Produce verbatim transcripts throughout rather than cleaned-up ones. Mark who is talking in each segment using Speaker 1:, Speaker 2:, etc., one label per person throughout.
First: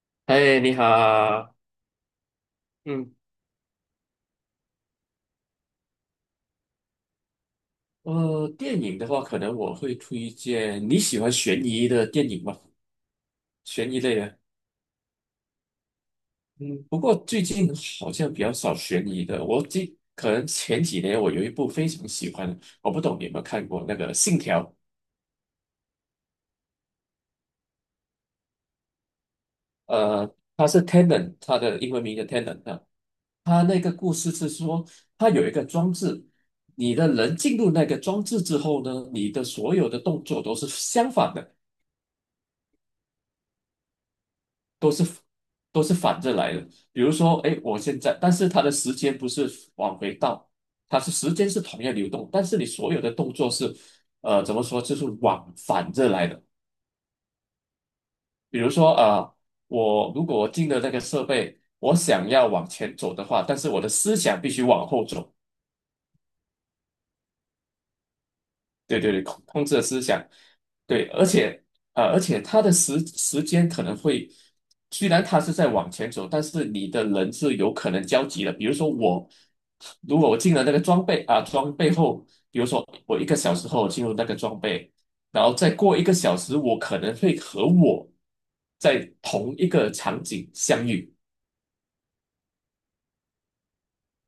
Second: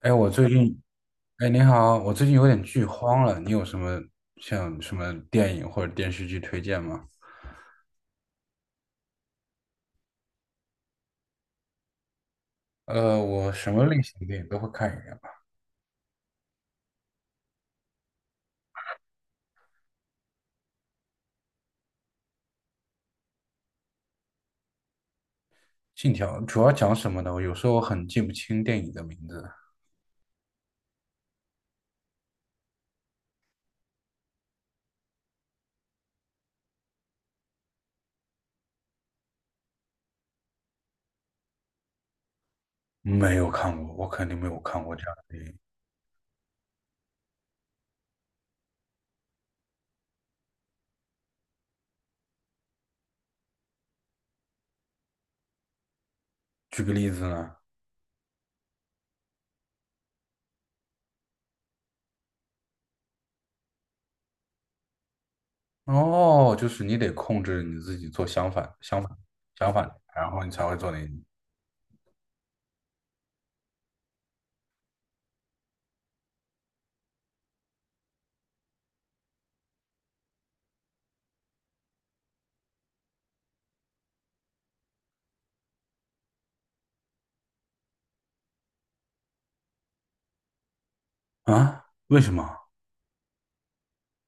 Speaker 1: 哎，我最
Speaker 2: 哎，你
Speaker 1: 近，哎，
Speaker 2: 好。
Speaker 1: 你好，我最近有点剧
Speaker 2: 嗯。
Speaker 1: 荒了，你有什么像什么电影或者电视剧推荐吗？
Speaker 2: 呃，电影的话，可能我会推荐你喜欢悬疑的电影吗？
Speaker 1: 呃，我什么
Speaker 2: 悬疑
Speaker 1: 类
Speaker 2: 类
Speaker 1: 型的
Speaker 2: 的。
Speaker 1: 电影都会看一点吧。
Speaker 2: 嗯，不过最近好像比较少悬疑的。我记，可能前几年我有一部非常喜欢的，我不懂你有没有看过那个《信条》？
Speaker 1: 《信条》主要讲什么的？我有时候很记不清电影的名字，
Speaker 2: 呃，它是 Tenet，它的英文名叫 Tenet 啊。它那个故事是说，它有一个装置，你的人进入那个装置之后呢，你的所有的动作都是相反的。
Speaker 1: 没有看过，我肯定没有看
Speaker 2: 都
Speaker 1: 过这
Speaker 2: 是
Speaker 1: 样的电影。
Speaker 2: 都是反着来的。比如说，哎，我现在，但是它的时间不是往回倒，它是时间是同样流动，但是你所有的动作是，呃，怎么说，就是往反着来的。
Speaker 1: 举个例子呢，
Speaker 2: 比如说，呃，我如果我进了那个设备，我想要往前走的话，但是我的思想必须往后走。
Speaker 1: 哦，就是你得控制你自己做相反、
Speaker 2: 对
Speaker 1: 相反、
Speaker 2: 对对，控控
Speaker 1: 相
Speaker 2: 制的
Speaker 1: 反的
Speaker 2: 思想。
Speaker 1: 然后你才会做那个。
Speaker 2: 对，而且呃，而且他的时时间可能会，虽然他是在往前走，但是你的人是有可能交集的。比如说我，如果我进了那个装备啊，装备后，比如说我一个小时后进入那个装备，然后再过一个小时，我可能会和我在同一个场景相遇。
Speaker 1: 啊？为什么？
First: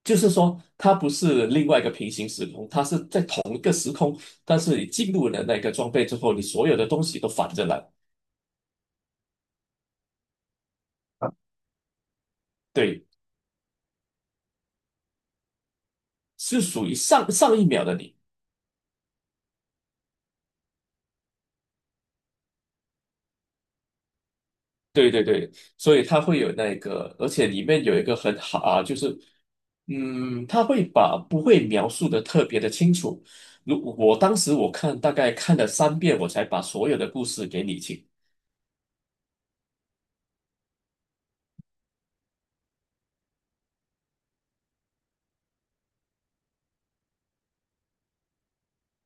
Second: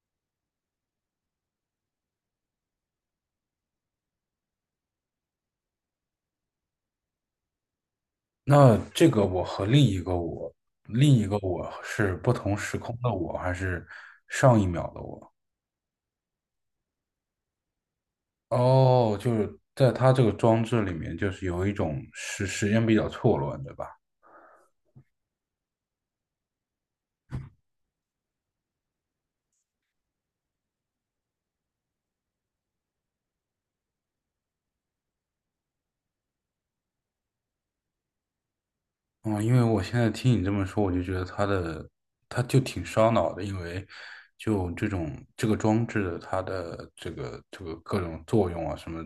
Speaker 2: 就是说，它不是另外一个平行时空，它是在同一个时空，但是你进入了那个装备之后，你所有的东西都反着来。
Speaker 1: 那这个我和另一个我，另一个我是不同时空
Speaker 2: 对，
Speaker 1: 的我，还是上一秒的我？
Speaker 2: 是属于上上一秒的你。
Speaker 1: 哦，就是在他这个装置里面，就是有一种时时间比较错乱，对吧？
Speaker 2: 对对对，所以它会有那个，而且里面有一个很好啊，就是，嗯，它会把不会描述的特别的清楚。如我当时我看大概看了三遍，我才把所有的故事给理清。
Speaker 1: 嗯，因为我现在听你这么说，我就觉得它的，它就挺烧脑的，因为就这种这个装置，它的这个这个各种作用啊什么，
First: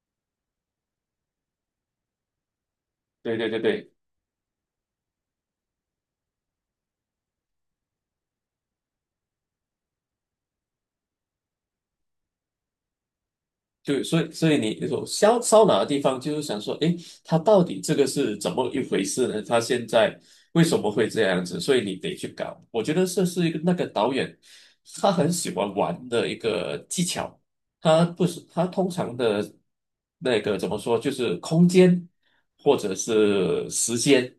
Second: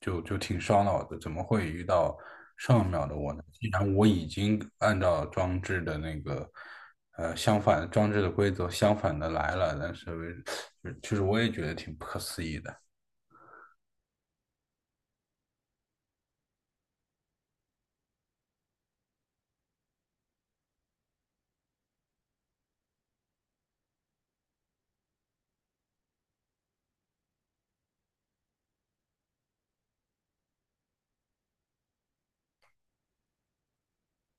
Speaker 1: 就就挺烧脑的。怎么会遇到上一秒的我
Speaker 2: 对
Speaker 1: 呢？
Speaker 2: 对对
Speaker 1: 既然
Speaker 2: 对。
Speaker 1: 我已经按照装置的那个，呃，相反装置的规则相反的来了，但是为 就是我也觉得挺不可思议的。
Speaker 2: 对，所以所以你说烧烧脑的地方，就是想说，诶，他到底这个是怎么一回事呢？他现在为什么会这样子？所以你得去搞。我觉得这是一个那个导演他很喜欢玩的一个技巧。他不是他通常的那个怎么说，就是空间或者是时间。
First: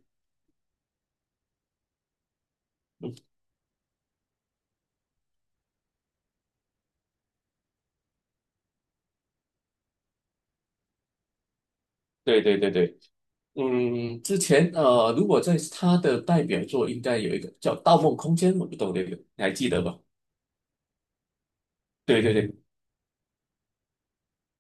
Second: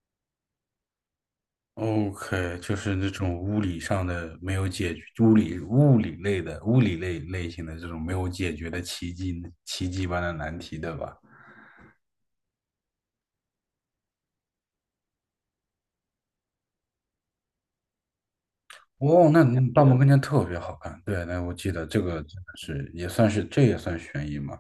Speaker 1: OK，就是那种物理上的没有解决，物理物理类的物理类类型的这种没有解决的奇迹奇迹般的难题，对吧？
Speaker 2: 对对对对。嗯，之前呃，如果在他的代表作应该有一个叫《盗梦空间》，我不懂这个，
Speaker 1: 哦，
Speaker 2: 你
Speaker 1: 那
Speaker 2: 还
Speaker 1: 你
Speaker 2: 记得
Speaker 1: 《盗梦
Speaker 2: 吧？
Speaker 1: 空间》特别好看，对，那我记得这个
Speaker 2: 对对
Speaker 1: 真的
Speaker 2: 对。
Speaker 1: 是也算是这也算悬疑嘛？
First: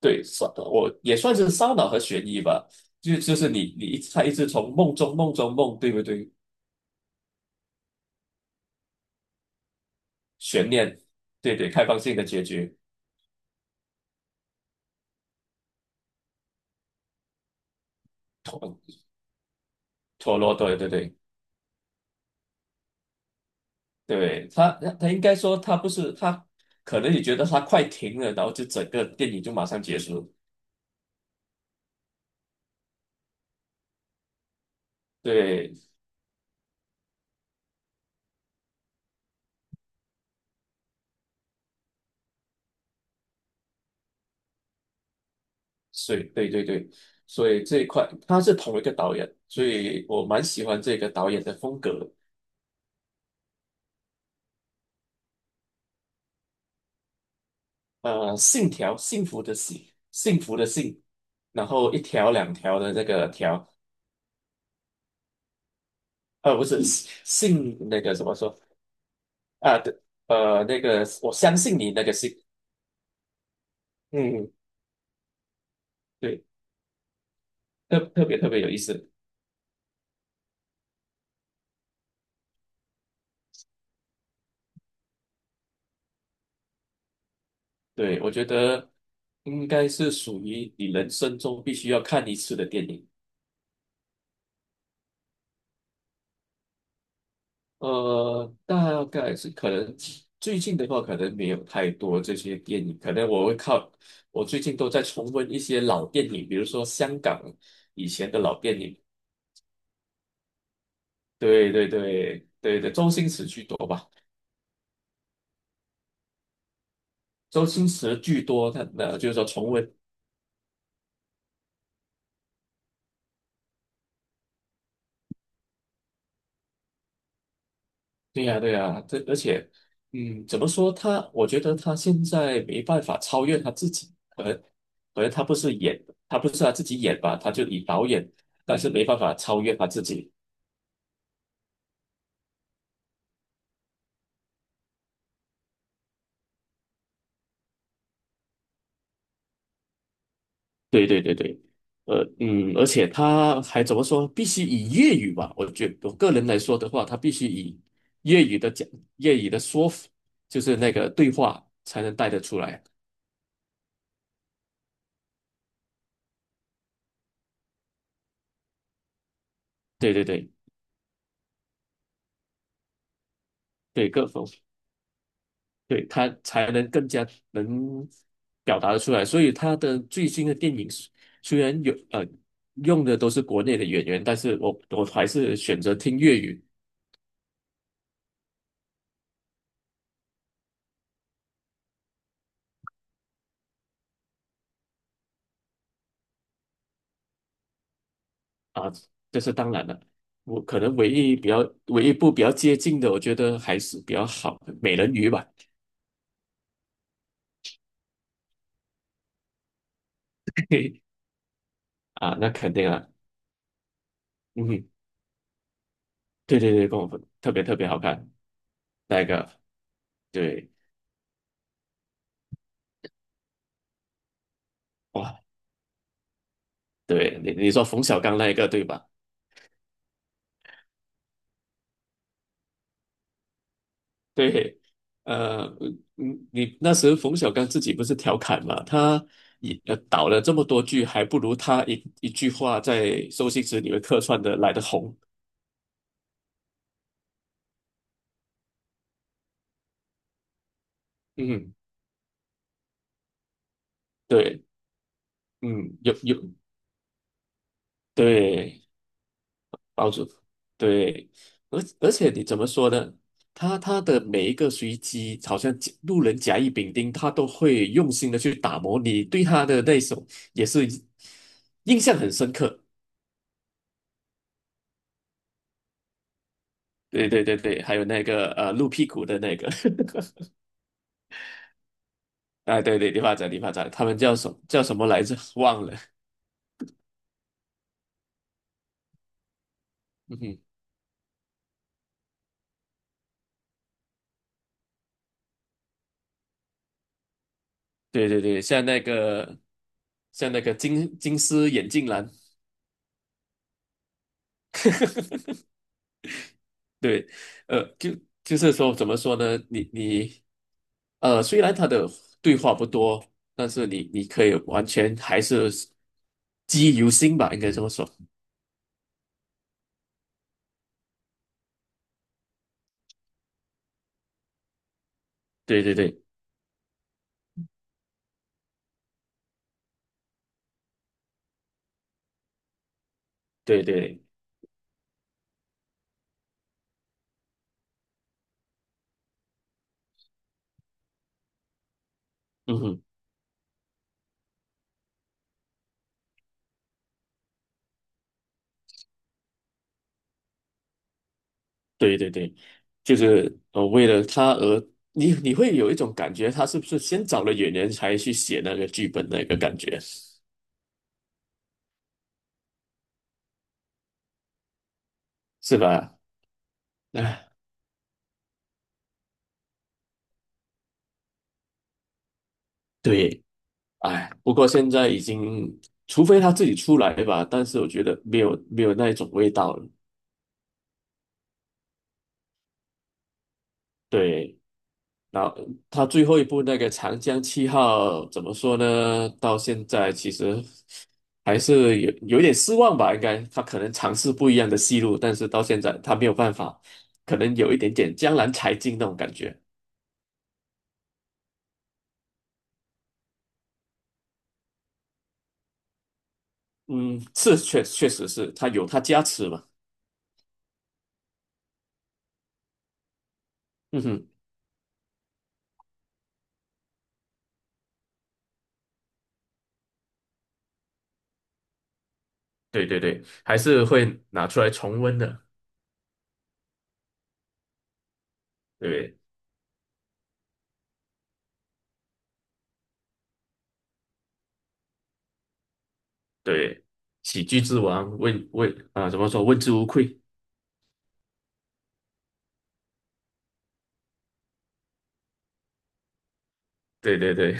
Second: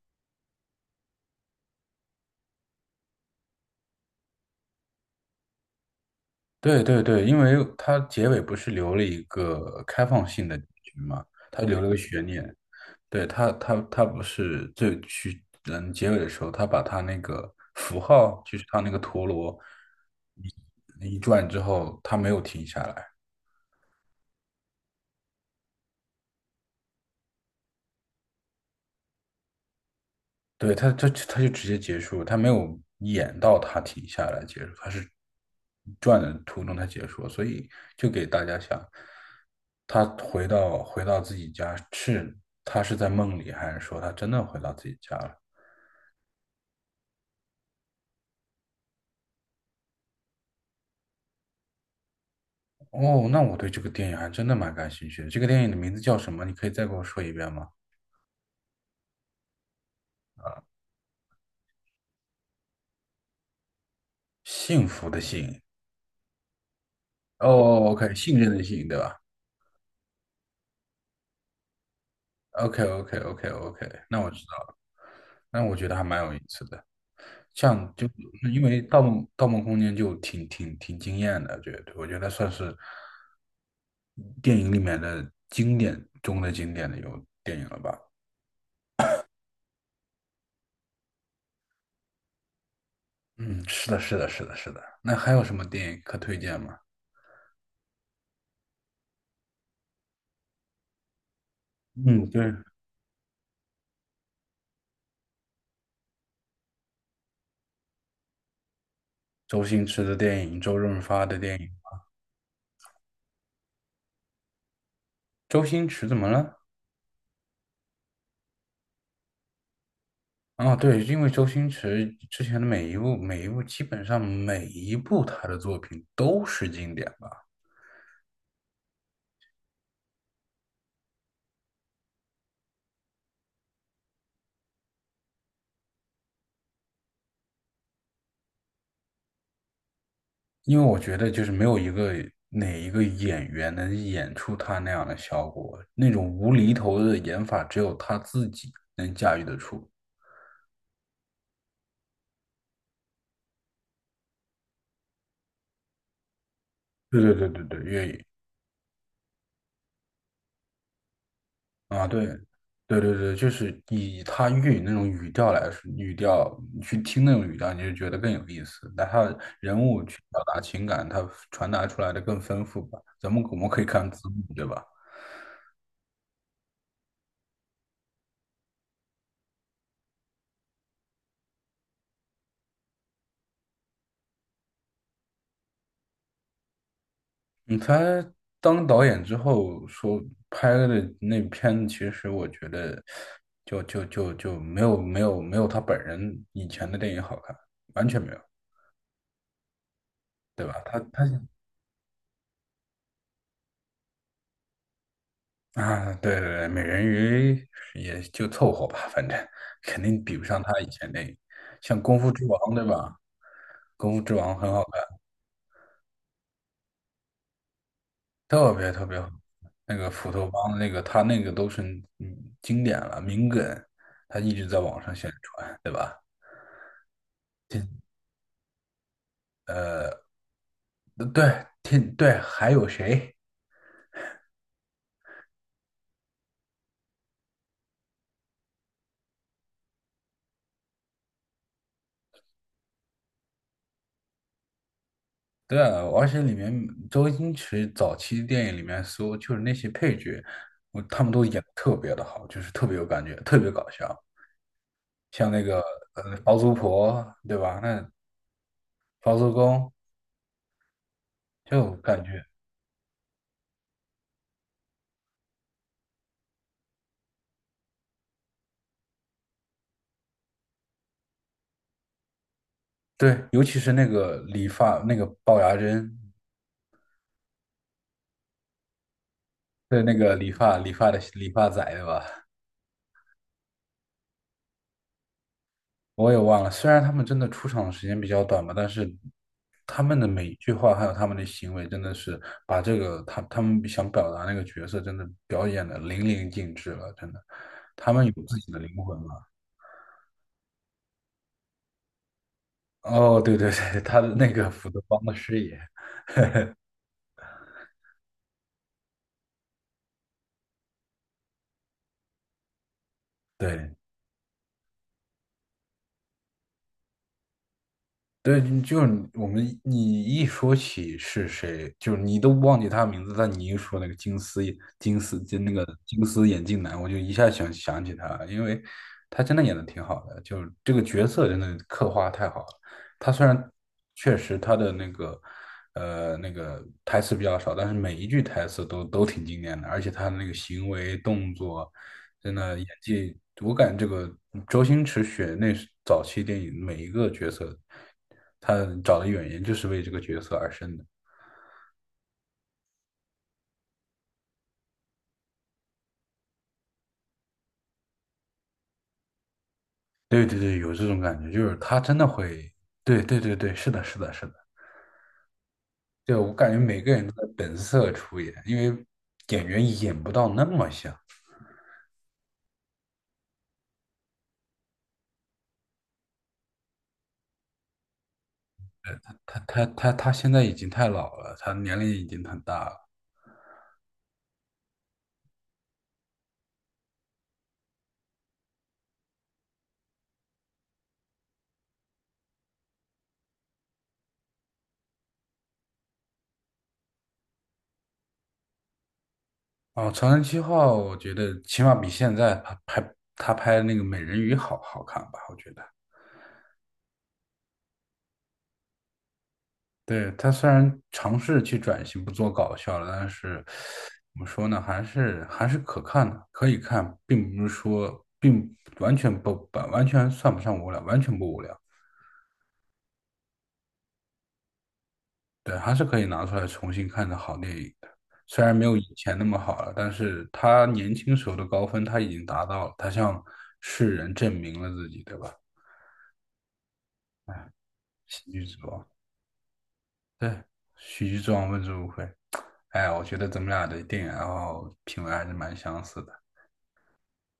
Speaker 2: 对，算我也算是烧脑和悬疑吧，就就是你你一他一直从梦中梦中梦，对不对？
Speaker 1: 对对对，因为它结尾不是留了一个开放性的结
Speaker 2: 悬念。
Speaker 1: 局嘛，
Speaker 2: 对
Speaker 1: 它
Speaker 2: 对，
Speaker 1: 留
Speaker 2: 开
Speaker 1: 了个
Speaker 2: 放性
Speaker 1: 悬
Speaker 2: 的结
Speaker 1: 念，
Speaker 2: 局。
Speaker 1: 对，他，他他不是最去嗯结尾的时候，他把他那个符号，就是他那个陀螺
Speaker 2: 陀螺，对对对
Speaker 1: 一一转之后，他没有停下来，
Speaker 2: 对。他他应该说他不是他，可能你觉得他快停了，然后就整个电影就马上结束。
Speaker 1: 对他，他他就直接结束他没有演到他停下来结束，他是
Speaker 2: 对，
Speaker 1: 转的途中他结束所以就给大家想，他回到回到自己家是他是在梦里，还是说他真的回到自己家了？
Speaker 2: 所以对对对，所以这一块他是同一个导演，所以我蛮喜欢这个导演的风格的。
Speaker 1: 哦，那我对这个电影还真的蛮感兴趣的。这个电影的名字叫什么？你可以再给我说一遍吗？
Speaker 2: 呃，信条，幸福的幸，幸福的幸，然后一条两条的那个条。
Speaker 1: 幸福的幸。
Speaker 2: 呃，不是信
Speaker 1: 哦
Speaker 2: 信
Speaker 1: 哦哦
Speaker 2: 那
Speaker 1: ，OK，
Speaker 2: 个怎么
Speaker 1: 信任
Speaker 2: 说
Speaker 1: 的信，对吧
Speaker 2: 啊？对。呃，那个我相信你那个信。
Speaker 1: ？OK，OK，OK，OK，那我
Speaker 2: 嗯。
Speaker 1: 知
Speaker 2: 嗯
Speaker 1: 道了。那我觉得还蛮有意
Speaker 2: 对，
Speaker 1: 思的。像
Speaker 2: 特
Speaker 1: 就
Speaker 2: 特别特别
Speaker 1: 因
Speaker 2: 有意
Speaker 1: 为《盗
Speaker 2: 思。
Speaker 1: 梦盗梦空间》就挺挺挺惊艳的，觉得我觉得算是电影里面的经典中的经典的有电影了吧？
Speaker 2: 对，我觉得应该是属于你人生中必须要看一次的电影。
Speaker 1: 嗯，是的，是的，是的，是的。那还有什么电影可推荐吗？
Speaker 2: 呃，大概是可能最近的话，可能没有太多
Speaker 1: 嗯，
Speaker 2: 这
Speaker 1: 对，
Speaker 2: 些电影，可能我会靠我最近都在重温一些老电影，比如说香港以前的老电影。
Speaker 1: 周星驰的电影，周润发的电影。
Speaker 2: 对对对对对，周星驰居多吧。
Speaker 1: 周星驰怎么了？
Speaker 2: 周星驰巨多，他呃就是说重温。
Speaker 1: 啊，对，因为周星驰之前的每一部、每一部，基本上每一部他的作品都是经典吧。
Speaker 2: 对呀、对呀、这而且，嗯，怎么说他？我觉得他现在没办法超越他自己，可能可能他不是演，他不是他自己演吧，他就以导演，但是没办法超越他自己。
Speaker 1: 因为我觉得就是没有一个哪一个演员能演出他那样的效果，那种无厘头的演法，只有他自己能驾驭得出。
Speaker 2: 对对对对，呃嗯，而且他还怎么说？必须以粤语吧？我觉我个人来说的话，他
Speaker 1: 对
Speaker 2: 必
Speaker 1: 对
Speaker 2: 须
Speaker 1: 对对
Speaker 2: 以
Speaker 1: 对，粤语。
Speaker 2: 粤语的讲粤语的说，就是那个对话才
Speaker 1: 啊，
Speaker 2: 能
Speaker 1: 对，
Speaker 2: 带得出来。
Speaker 1: 对对对，就是以他粤语那种语调来说，语调你去听那种语调，你就觉得更有意思。但他人物
Speaker 2: 对
Speaker 1: 去
Speaker 2: 对
Speaker 1: 表
Speaker 2: 对
Speaker 1: 达情感，他传达出来的更丰富吧。咱们我们可以
Speaker 2: 对，
Speaker 1: 看
Speaker 2: 各
Speaker 1: 字
Speaker 2: 方
Speaker 1: 幕，对吧？
Speaker 2: 对，他才能更加能表达的出来。所以他的最新的电影虽虽然有呃用的都是国内的演员，但是我我还是选择听粤语
Speaker 1: 嗯，他当导演之后说拍的那片子其实我觉得就就就就没有没有没有他本人以前的电影好看，完全没有，
Speaker 2: 啊，这是当然了。我
Speaker 1: 对吧？
Speaker 2: 可能
Speaker 1: 他
Speaker 2: 唯
Speaker 1: 他
Speaker 2: 一比较唯一一部比较接近的，我觉得还是比较好的《美人鱼》吧。
Speaker 1: 啊，对对对，美人鱼也就凑合吧，反正肯定比不上 他以
Speaker 2: 嘿
Speaker 1: 前那个像《功夫
Speaker 2: 啊，
Speaker 1: 之
Speaker 2: 那
Speaker 1: 王》
Speaker 2: 肯
Speaker 1: 对
Speaker 2: 定啊。
Speaker 1: 吧？《功夫之王》很好
Speaker 2: 嗯，
Speaker 1: 看，
Speaker 2: 对对对，跟我分特别特别好看
Speaker 1: 特别特别
Speaker 2: 那一
Speaker 1: 好。
Speaker 2: 个。
Speaker 1: 那个斧头
Speaker 2: 对。
Speaker 1: 帮那个他那个都是嗯经典了，名梗，他一直在网上宣
Speaker 2: 哇，
Speaker 1: 传，对吧？
Speaker 2: 对你你说冯
Speaker 1: 对
Speaker 2: 小刚那一个对吧？
Speaker 1: 对天，对，还有谁？
Speaker 2: 对。呃，嗯，你那时候冯小刚自己不是调侃嘛，他也呃导了这么多剧，还不如他一一句话在周星驰里面客串的来的红。
Speaker 1: 对啊，而且里面周星驰早期电影里面所有就是那些配角，我他们都演的
Speaker 2: 嗯。
Speaker 1: 特别的好，就是特别有感觉，特别搞笑。
Speaker 2: 对。
Speaker 1: 像那个
Speaker 2: 嗯，有
Speaker 1: 呃
Speaker 2: 有。
Speaker 1: 包租婆，对吧？那
Speaker 2: 对。
Speaker 1: 包租公
Speaker 2: 包住。对。而
Speaker 1: 就
Speaker 2: 而
Speaker 1: 感
Speaker 2: 且
Speaker 1: 觉
Speaker 2: 你怎么说呢？他他的每一个随机，好像甲路人甲乙丙丁，他都会用心的去打磨你对他的那一首，也是印象很深刻。
Speaker 1: 对，尤其是那个理发那个龅牙珍，
Speaker 2: 对对对对，还有那个呃露屁股的那个。
Speaker 1: 对那个理发理发的理发仔，对吧？
Speaker 2: 啊对对，理发展理发展，他们叫什么叫什么来着？忘了。
Speaker 1: 我也忘了，虽然他们真的出场的时间比较短吧，但是他们的
Speaker 2: 嗯
Speaker 1: 每一
Speaker 2: 哼。
Speaker 1: 句话还有他们的行为，真的是把这个他他们想表达那个角色，真的表演的淋漓尽致了，真的，他们
Speaker 2: 对
Speaker 1: 有
Speaker 2: 对
Speaker 1: 自
Speaker 2: 对，
Speaker 1: 己的
Speaker 2: 像
Speaker 1: 灵
Speaker 2: 那
Speaker 1: 魂了。
Speaker 2: 个像那个金金丝眼镜男。
Speaker 1: 哦，对对对，他的那个斧头帮的师 爷，
Speaker 2: 对。呃，就就是说怎么说呢？你你呃，虽然他的对话不多，但是
Speaker 1: 对。
Speaker 2: 你你可以完全还是记忆犹新吧，应该这么说。
Speaker 1: 对，就是我们你一说起是谁，就是你都忘记他的名字，但你一说那个金丝眼金丝就那
Speaker 2: 对
Speaker 1: 个
Speaker 2: 对对
Speaker 1: 金丝眼镜男，我就一下想想起他了因为他真的演的挺好的，就是这个角色真的刻画太好了。他虽然
Speaker 2: 对对。
Speaker 1: 确实他的那个呃那个台词比较少，但是每一句台词都都挺经典的，而且他的那个行为动作。真的
Speaker 2: 嗯
Speaker 1: 演
Speaker 2: 哼。
Speaker 1: 技，我感觉这个周星驰选那时早期电影每一个角色，他找的演员就是为这个角色而生的。
Speaker 2: 对对对，就是呃，为了他而你你会有一种感觉，他是不是先找了演员才去写那个剧本那个感觉，
Speaker 1: 对对对，有这种感觉，就是他真的会，对对对对，是的，是的，是的，
Speaker 2: 是吧？
Speaker 1: 对，我感觉每个 人都
Speaker 2: 哎，
Speaker 1: 在本色出演，因为演员演不到那么像。
Speaker 2: 对。哎，不过现在已经，除非他自己出来吧，但是我觉得没有没有那一种味
Speaker 1: 他
Speaker 2: 道
Speaker 1: 他
Speaker 2: 了。
Speaker 1: 他他现在已经太老了，他年龄已经很大了。
Speaker 2: 对。然后他最后一部那个《长江七号》怎么说呢？到现在其实还是有有一点失望吧，应该他可能尝试不一样的戏路，但是到现在他没有办法，可能有一点点江郎才尽那种感觉。
Speaker 1: 哦，《长城七号》我觉得起码比现在他拍他拍那个《美人鱼》好好看吧，我觉得。
Speaker 2: 嗯，是确确实是他有他加持嘛。
Speaker 1: 对，他虽然尝试去转型不做搞笑了，但是
Speaker 2: 嗯哼。
Speaker 1: 怎么说呢，还是还是可看的，可以看，并不是说并完全不不完全算不上无聊，完全不无聊。
Speaker 2: 对对对，还是会拿出来重温的。
Speaker 1: 对，还是可以拿出来重新看的好电影的。虽然没有以
Speaker 2: 对
Speaker 1: 前那么好了，但是他年轻时候的高分他已经达到了，他向世人证明了自己，对吧？
Speaker 2: 对，喜剧之王问
Speaker 1: 喜剧之
Speaker 2: 问
Speaker 1: 王，
Speaker 2: 啊，怎么说问之无愧？
Speaker 1: 对，喜剧之王问之无愧。哎，我觉得咱们俩的电影爱好品味还是蛮相似的。
Speaker 2: 对对对。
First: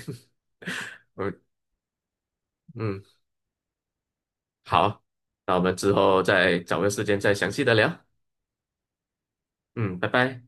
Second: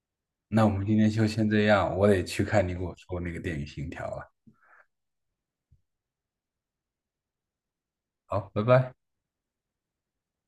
Speaker 1: 那我们今天 就
Speaker 2: 嗯
Speaker 1: 先这样，我得去看你给我
Speaker 2: 嗯。
Speaker 1: 说那个电影《信条》了。
Speaker 2: 好，那我们之后再找个时间再详细的聊。
Speaker 1: 好，拜拜。
Speaker 2: 嗯，拜拜。